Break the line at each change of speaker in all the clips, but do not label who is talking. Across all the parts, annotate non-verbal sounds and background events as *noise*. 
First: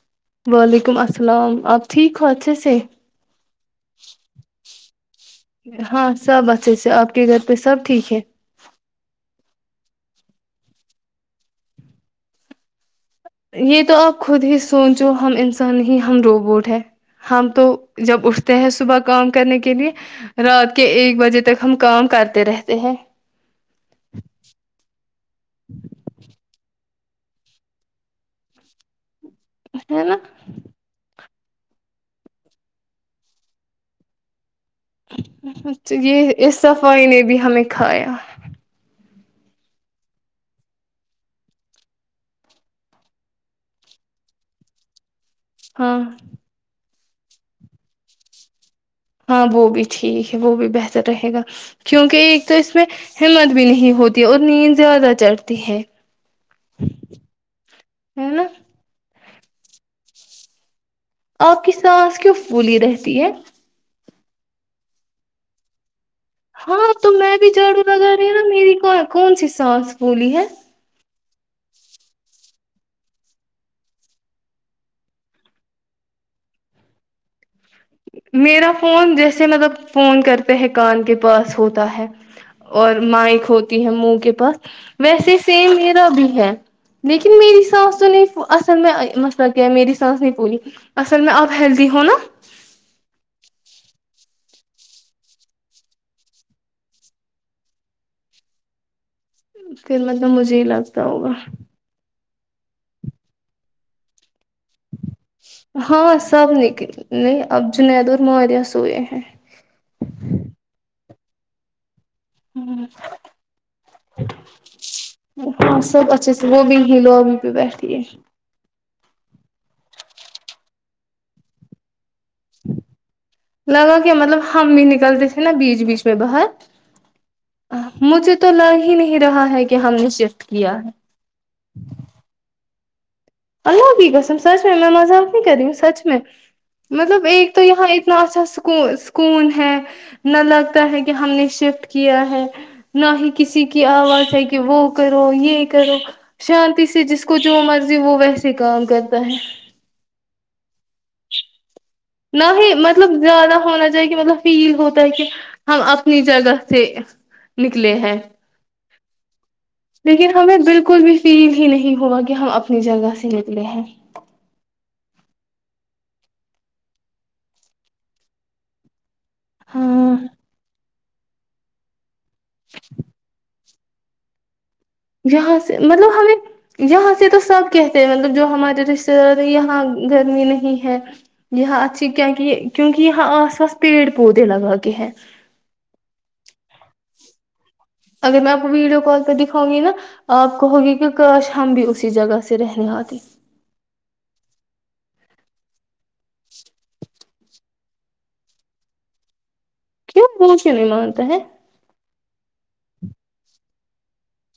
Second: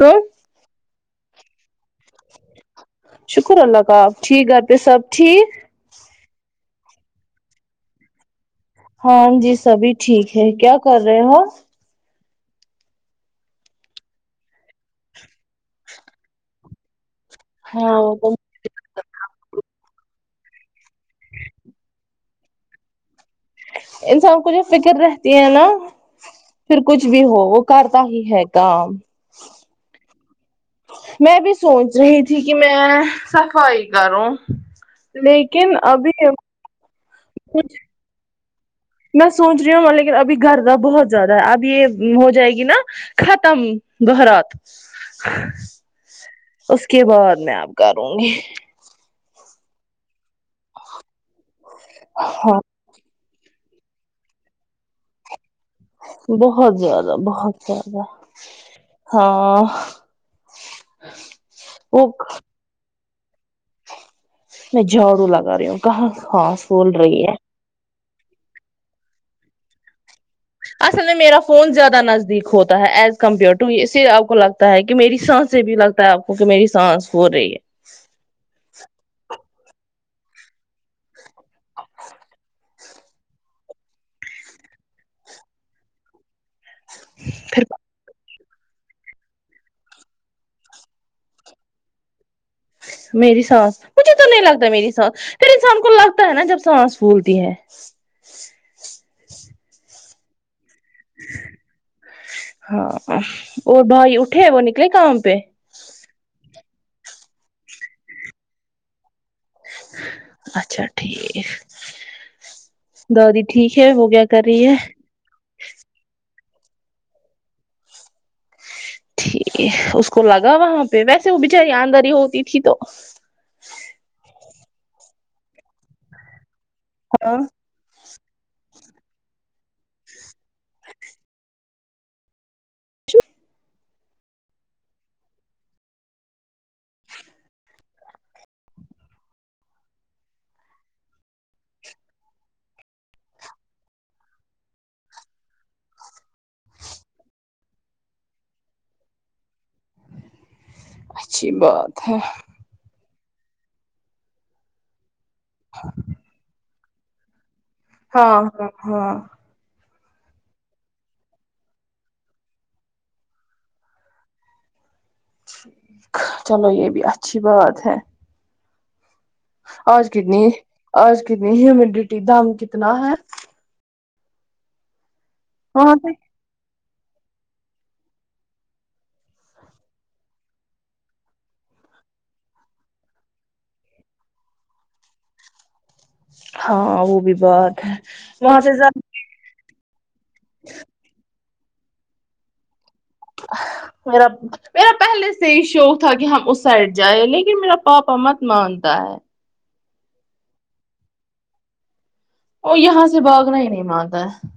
تو
وعلیکم السلام آپ ٹھیک ہو اچھے سے
شکر اللہ کا آپ ٹھیک گھر پہ سب ٹھیک
ہاں سب اچھے سے آپ کے گھر پہ سب ٹھیک ہے
ہاں جی سبھی ٹھیک ہے کیا کر رہے ہو
یہ تو آپ خود ہی سوچو ہم انسان نہیں ہم روبوٹ ہے ہم تو
ہاں
جب اٹھ تے ہیں صبح کام کرنے کے لیے رات کے ایک بجے تک ہم کام کرتے رہتے ہیں
انسان کو جو فکر رہتی ہے نا پھر کچھ بھی ہو وہ کرتا ہی ہے کام
ہے نا
میں بھی سوچھ رہی تھی کہ میں صفائی کروں لیکن
اچھا
ابھی
یہ اس صفائی نے بھی ہمیں کھایا
میں سوچ رہی ہوں لیکن ابھی گھر بہت زیادہ ہے اب یہ ہو جائے گی نا ختم بہرات
ہاں
اس کے بعد میں اب کروں گی
ہاں وہ بھی ٹھیک ہے وہ بھی بہتر رہے گا کیونکہ ایک تو
ہاں
اس میں ہمت بھی نہیں ہوتی اور نیند زیادہ چڑھتی ہے
بہت زیادہ بہت زیادہ
ہے نا
ہاں
آپ کی
وہ
سانس کیوں پھولی رہتی ہے
میں جھاڑو لگا رہی ہوں کہاں سانس پھول
ہاں تو
رہی ہے
میں بھی جھاڑو لگا رہے نا میری کو کون سی سانس پھولی ہے
اصل میں میرا فون زیادہ نزدیک ہوتا ہے ایز کمپیئر ٹو اس سے آپ کو لگتا ہے کہ میری سانس سے بھی لگ آپ کو کہ میری سانس پھول رہی ہے
میرا فون جیسے مطلب فون کرتے ہیں کان کے پاس ہوتا ہے اور مائک ہوتی ہے منہ کے پاس ویسے سیم میرا بھی ہے لیکن میری
پھر
سانس تو نہیں اصل میں مسئلہ کیا ہے میری سانس نہیں پھولی اصل میں آپ ہیلدی ہو نا
میری سانس مجھے تو نہیں لگتا میری سانس پھر انسان کو لگتا ہے نا جب سانس پھولتی ہے
پھر مطلب مجھے ہی لگتا ہوگا
ہاں اور بھائی اٹھے وہ نکلے کام پہ
ہاں سب لیکن اب جنید اور ماریہ سوئے ہیں
اچھا ٹھیک ہے دادی ٹھیک ہے وہ کیا کر رہی ہے
ہاں سب اچھے سے وہ بھی ہی لوبی پہ بیٹھی ہے
اس کو لگا وہاں پہ ویسے وہ بچاری آمداری ہوتی تھی تو
لگا کے مطلب ہم بھی نکلتے تھے نا بیچ بیچ میں باہر
ہاں
مجھے تو لگ ہی نہیں رہا ہے کہ ہم نے شفت کیا ہے اللہ کی قسم سچ میں میں مذاق نہیں کر رہی ہوں سچ میں مطلب ایک تو یہاں اتنا اچھا سکون سکون ہے نہ لگتا ہے کہ ہم نے شفٹ کیا ہے نہ ہی کسی کی آواز ہے کہ وہ کرو یہ کرو شانتی سے جس کو جو مرضی وہ ویسے کام کرتا ہے
اچھی بات ہے
نہیں مطلب زیادہ ہونا چاہیے کہ مطلب فیل ہوتا ہے کہ ہم اپنی جگہ سے نکلے ہے
ہاں ہاں ہاں
لیکن ہمیں بالکل بھی فیل ہی نہیں ہوا کہ ہم اپنی جگہ سے نکلے ہیں
ٹھیک چلو یہ بھی اچھی بات ہے آج
ہاں
کتنی آج کتنی ہمیوڈٹی دم کتنا ہے
جہاں سے
وہاں پہ
مطلب ہمیں یہاں سے تو سب کہتے ہیں مطلب جو ہمارے رشتے دار ہیں یہاں گرمی نہیں ہے یہاں اچھی کیا کہ کیونکہ یہاں آس پاس پیڑ پودے لگا کے ہیں
ہاں وہ بھی بات ہے
اگر میں
وہاں
آپ کو
سے زیادہ
ویڈیو کال پر ہوگی نا آپ کہوگی کہ کاش ہم بھی اسی جگہ سے رہنے آتے
میرا میرا پہلے سے ہی شوق تھا کہ ہم اس سائڈ جائ لیکن میرا پاپا مت مانتا ہے
کیوں بوشی نہیں مانتے ہے
وہ یہاں سے باگنا ہی نہیں مانتا ہے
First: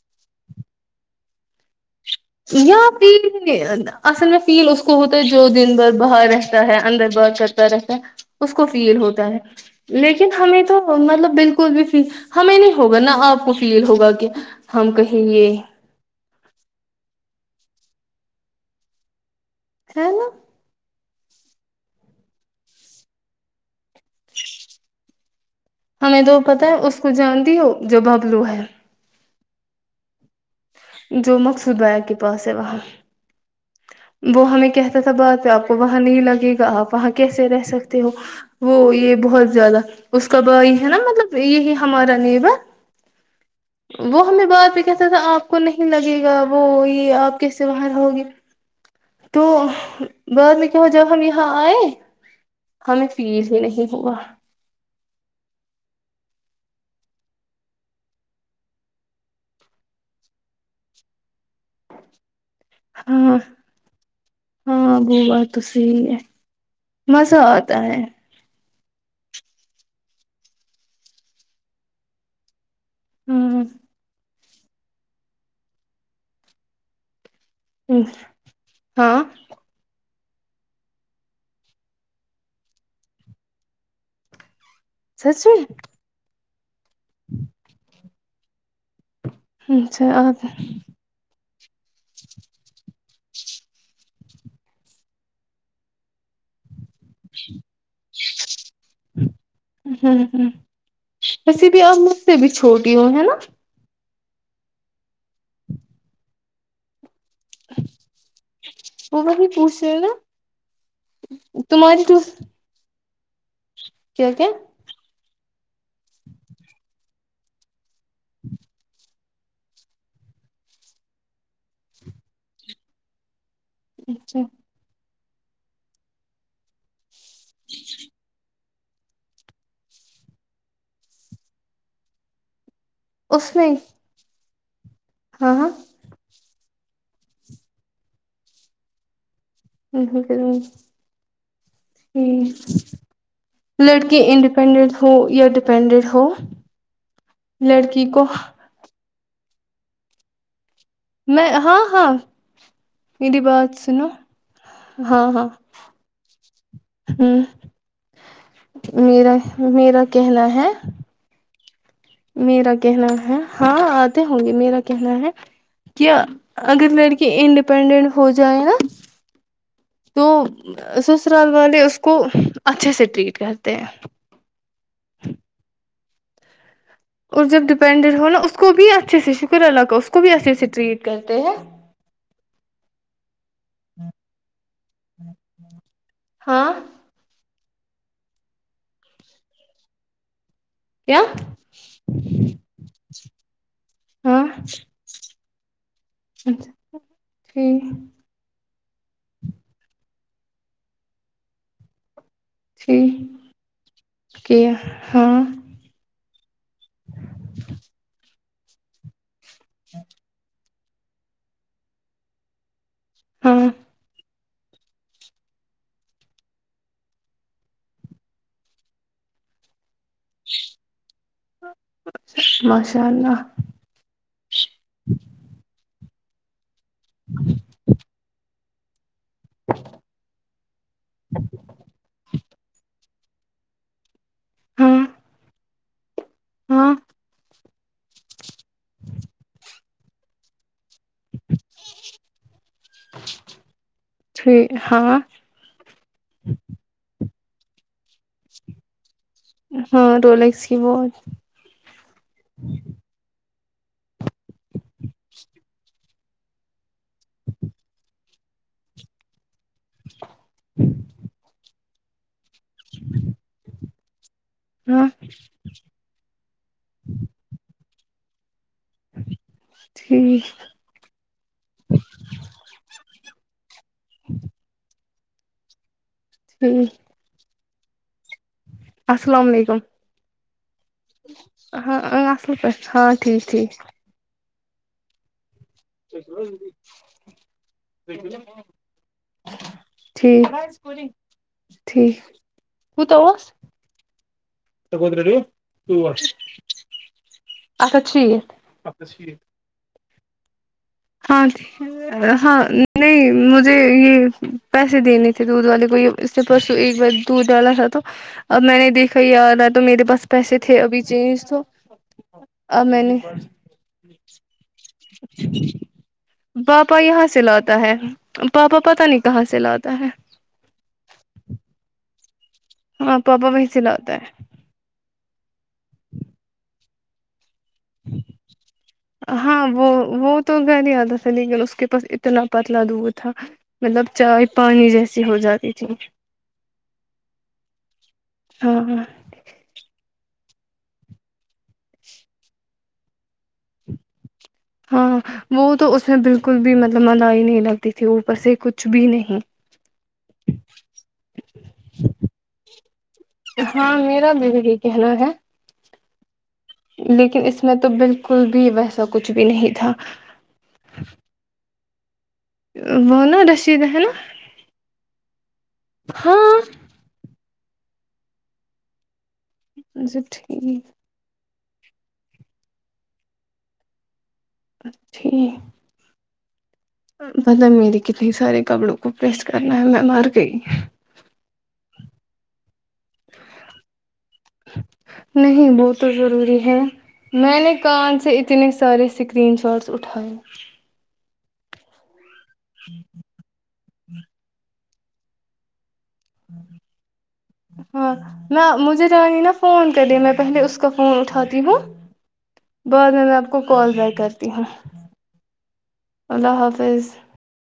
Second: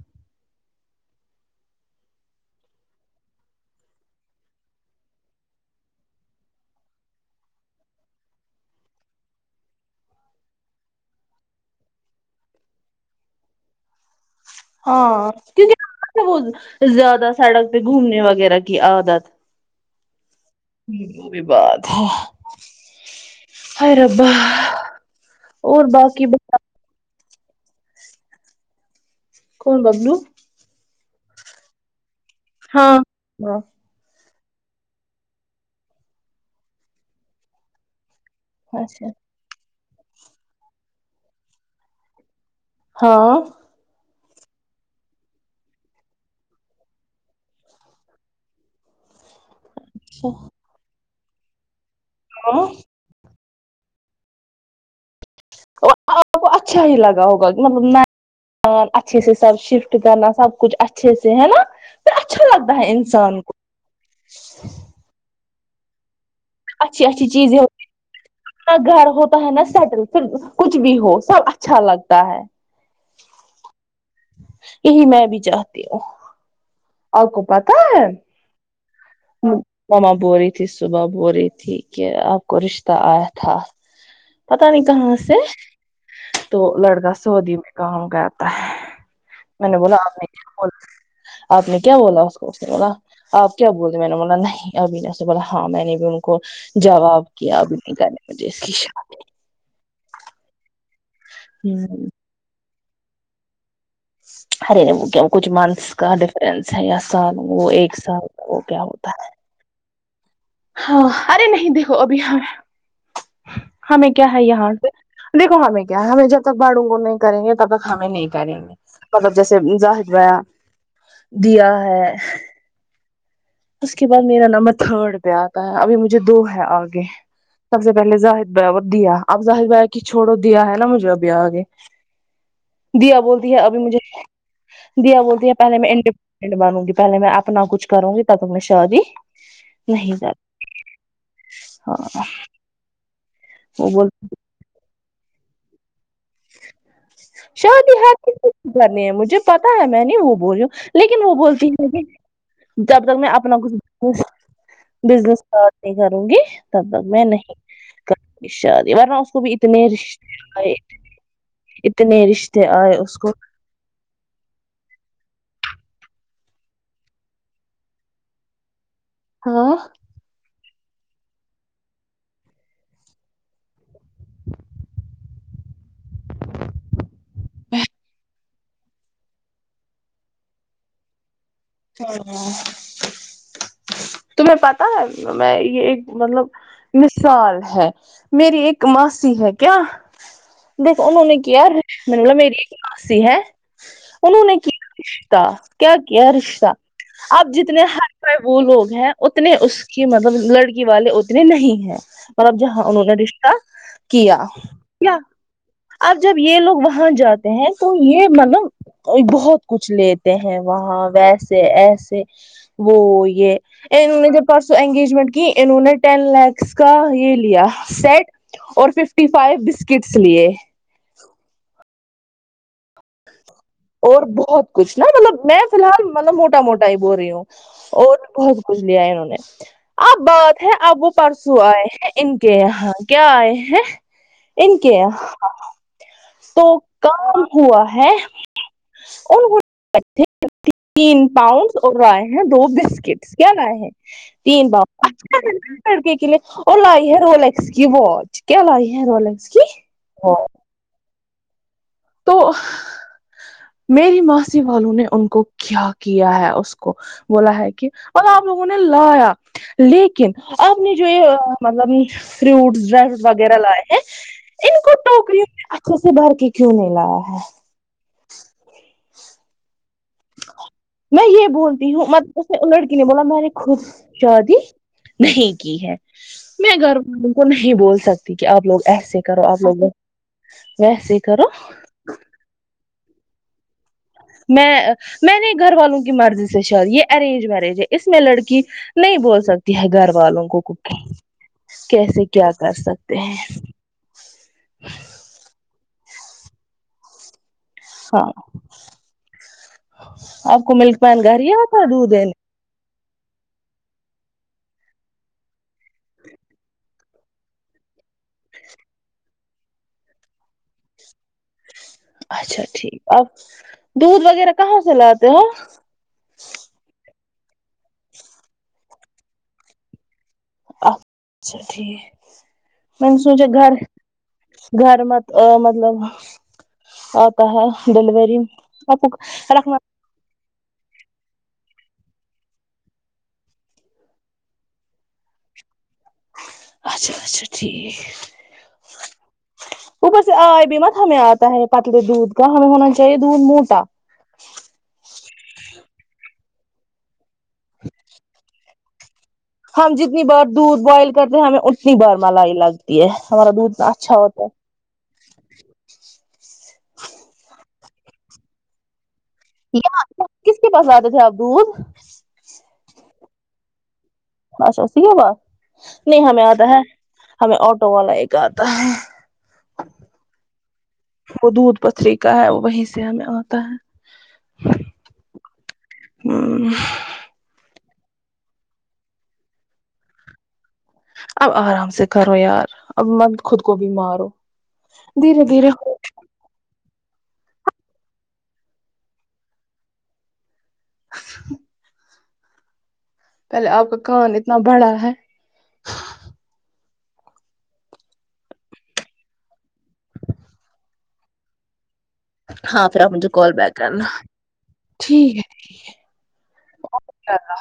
یا پھر اصل میں فیل اس کو ہوتا ہے جو دن بھر باہر رہتا ہے اندر با ہر رہتا ہے اس کو فیل ہوتا ہے لیکن ہمیں تو مطلب بالکل بھی فیل ہمیں نہیں ہوگا نہ آپ کو فیل ہوگا کہ ہم کہیں
ہاں
یہ
کیونکہ وہ زیادہ سڑک پہ گھومنے وغیرہ کی عادت
خانا
ہمم وہ بھی بات ہے ہاے ربا اور
ہمیں
باقی
تو پتہ ہے اس کو جانتی ہو جو ببلو ہے
کون ببلو
جو مقصود بھایا کے پاس ہے وہاں
ہاں ہاں
وہ ہمیں کہتا تھا بات آپ کو وہاں نہیں لگے گا آپ وہاں کیسے رہ سکتے ہو وہ
اچھا
یہ بہت زیادہ اس کا بھائی ہے نا مطلب یہی ہمارا نیبر
ہاں
وہ ہمیں بعد پہ کہتا تھا آپ کو نہیں لگے گا وہ یہ آپ کیسے وہاں رہو گے تو بعد میں کیا جب ہم یہاں آئے
ہاں
ہمیں فیل ہی نہیں ہوا
آپ کو اچھا ہی لگا ہوگا کہ مطلب میں اچھے سے سب شفٹ کرنا سب کچھ اچھے سے ہے نا پھر اچھا لگتا ہے
ہاں
انسان کو
ہاں بات تو صحیح ہے
اچھی اچھی
مزہ
چیزیں
آتا ہے
گھر ہوتا ہے نا سیٹل پھر کچھ بھی ہو سب اچھا لگتا ہے
ہوں
یہی میں بھی چاہتی ہوں اور کو پتا ہے
ہاں
ماما بول رہی تھی صبح بول رہی تھی کہ آپ کو رشتہ آیا تھا پتا نہیں کہاں سے
سچ میں
تو لڑکا سعودی میں کہاں گیا میں نے بولا آپ نے کیا ب آپ نے کیا بولا اس کو بولا آپ کیا بول میں نے بولا نہیں ابھی نے سے بولا ہاں میں نے بھی ان کو جواب کیا آب بھی نہیں کانے مجھے اس کی ش
ہمم ہمم ویسے بھی اپ
ہوں
مجھ سے بھی چھوٹی ہوں ہے نا
ارے وہ کیا کچھ منتھس کا ڈفرنس ہے یا سال وہ ایک سال وہ کیا ہوتا ہے
پشا
ہاں ارے نہیں دیکھو ابھی ہم ہمیں کیا ہے یہاں سے دیکھو ہمیں کیا ہے ہمیں جب تک باڑوں کو نہیں کریں گے کبک ہمیں نہیں کریں گے ملب جیسے زاہد بیا دیا ہے اس کے بعد
اچھا
میرا نمبر تھرڈ پہ آتا ہے ابھی مجھے دو ہے آگے سب سے پہلے ظاہر دوات دیا اب ظاہر ب کہ چھڑو دیا ہے نا مجھے ابھی آگے دیا بولتی
اس
ہے
میں
ابھی مجھے دیا بولتی
ہاں
ہے
ہاں
پہلے میں انڈیپینڈنٹ بنوں گی پہلے میں اپنا کچھ کروں گی تب تک میں شادی نہیں کرتی ہاں
*unintelligible*
وہ بول
لڑکے انڈیپینڈنٹ ہو یا ڈیپینڈنٹ ہو
شادی
لڑکی
ہ
کو
کرھرنی ہے مجھے پتا ہے میں نہیں وہ بولوں لیکن وہ
میں
بولتی
ہاں
ہیں کہ
ہاں
جب تک میں
میری
اپنا
بات سنو
کچھ
ہاں
بزنس
ہاں
اسٹارٹ نہیں کروں گی تب تک میں
ہوں
نہیں شادی ورنہ اس
میرا
کو بھی اتنے
میرا
رشتے
کہنا ہے
آے
میرا کہنا
اس کو
ہے ہاں آتے ہوں گے میرا کہنا ہے کیا اگر لڑکی انڈیپینڈنٹ ہو جائے نا
ہاں
تو سسرال والے اس کو اچھے سے ٹریٹ کرتے ہیں اور جب ڈیپینڈٹ ہو نا اس کو بھی اچھے سے شکر اللہ کا اس کو بھی اچھے سے ٹریٹ کرتے ہیں
ہاں *unintelligible* تمہیں پتا ہے میں یہ ایک مطلب
ہاں
مثال ہے میری ایک ماسی ہے کیا دیک اننوں نے کیا *inaudible* م ل میری ایک ماسی ہے انہوں
ہاں
نے کیا رشتہ کیا کیا رشتہ اب جتنے
ٹھیک
ہر وہ لوگ ہیں اتنے اس کی مطلب لڑکی والے اتنے نہیں ہیں مطلب جہاں انہوں نے
ٹھیک
رشتہ کیا کیا اب جب یہ لوگ وہاں جاتے ہیں تو یہ مطلب بہت کچھ لیتے ہیں وہاں ویسے ایسے وہ یہ
ہاں
جب پرسو انگیجمنٹ کی انہوں نے ٹین لیکس کا یہ لیا سیٹ اور ففٹی فائیو بسکٹس لیے
ماشاء اللہ
اور بہت کچھ نا مطلب میں فی الحال مطلب موٹا موٹا ہی بول رہی ہوں اور بہت کچھ کچھ لیا ہے انہوں نے اب بات ہے اب وہ پرسوں آئے ہیں ان کے یہاں کیا آئے ہیں ان کے
ہاں
تو
ہاں
کام ہوا ہے اور ے *inaudible* ففین پاؤڈ اور رائے ہیں دو بسکٹس کیا رائے ہیں تین
ٹھیک
باپ
ہاں
لڑکے کے لیے اور لائی ہے رولیکس کی واچ کیا لائی ہے رولس
ہاں رولیکس کی واچ
تو میری ماسی والوں نے ان کو کیا کیا ہے اس کو بولا ہے کہ اور آپ لوگوں نے لایا لیکن آپ نے جو یہ ا ا مطلب فروٹس ڈر وغیرہ لائے ہیں ان کو
ہاں
ٹوکریوں میں اکھوں سے بھر کے کیوں نہیں لایا ہے
ٹھیک
میں یہ بولتی ہوں مطب اس نے لڑکی نے بولا مری خود شادی نہیں کی ہے میں
ٹھیک
گھر والوں کو نہیں بول سکتی کہ آپ لوگ ایسے کرو
السلام
آپ
علیکم
لوگ ویسے ہی کرو
ہاں ہاں *unintelligible* ال پ ہاں ٹھیک ٹھیک
میں میں نے گھر والوں کی مرضی سے شادی یہ ارینج میرج ہے اس میں لڑکی نہیں بول سک تی ہے گھر والوں کو
ٹھیک ٹھیک
کیسے کیا کر سکتے ہیں
*inaudible* اب اچھی
ہاں
ہے
آپ کو ملک مین گھر ہی آتا ہے دودھ دینے
ہاں نہیں مجھے یہ پیسے دینے تھے دودھ والے کو یہ اس سے پرسوں ایک بار دودھ ڈالا تھا تو اب میں نے دیکھا یاد آ تو میرے پاس پیسے تھے ابھی چینج تو
اچھا
اب
ٹھیک
میں نے
آ دودھ وغیرہ کہاں سے لاتے ہو
بابا یہاں سے لاتا ہے پاپا پتہ نہیں کہاں سے لاتا ہے
اچھا ٹھیک میں نے
ہاں
سوچا
پاپا وہیں
گھر
سے لاتا ہے
گھر مت مطلب آتا ہے ڈلیوری
ہاں
*unintelligible*
وہ وہ تو گھر نہیں آتا تھا لیکن اس کے پاس اتنا پتلا دودھ تھا مطلب چائے پانی جیسی ہو جاتی تھی
اچھا اچھا ٹھیک
ہاں ہاں
اوبر سے آئے بھی مت ہمیں آتا ہے پتلے دودھ کا ہمیں ہونا چاہیے دودھ موٹا
ہاں وہ تو اس میں بالکل بھی مطلب ملائی ہی نہیں ڈالتی تھی اوپر سے کچھ بھی نہیں
ہم جتنی بار دودھ بوائل کرتے ہیں ہمیں اتنی بار ملائی لگتی ہے ہمارا دودھ اچھا ہوتا ہے
یہ کہنا ہے لیکن اس میں تو بالکل بھی ویسا کچھ بھی نہیں تھا
یہ کس کے پاس آتے تھے آپ دودھ
وہ نا رشید ہے نا
اچھا صحیح ہے بات نہیں ہمیں
ہاں
آتا ہے ہمیں آٹو والا ایک آتا ہے
ہاں سب ٹھیک
وہ دودھ پتھری کا ہے وہی سے ہمیں آتا ہے
ٹھیک
ہوں
پتہ ہے میری کتنی سارے کپڑوں کو پریس کرنا ہے میں مر گئی
اب آرام سے کرو یار اب مت خود کو بھی مارو دھیرے
نہیں
دھیرے
وہ تو ضروری ہے میں نے کہاں سے اتنے سارے اسکرین شاٹس اٹھائے
*inaudible* پہلے آپ کا کان اتنا بڑا ہے
ہاں نا مجھے راہینا فون کررہی ہے میں پہلے اس کا فون اٹھاتی ہوں
ہاں پھر
بعد میں
مجھے
میں آپ کو کال
کرنا
بیک کرتی ہوں
ٹھیک
اللہ حافظ
یا اللہ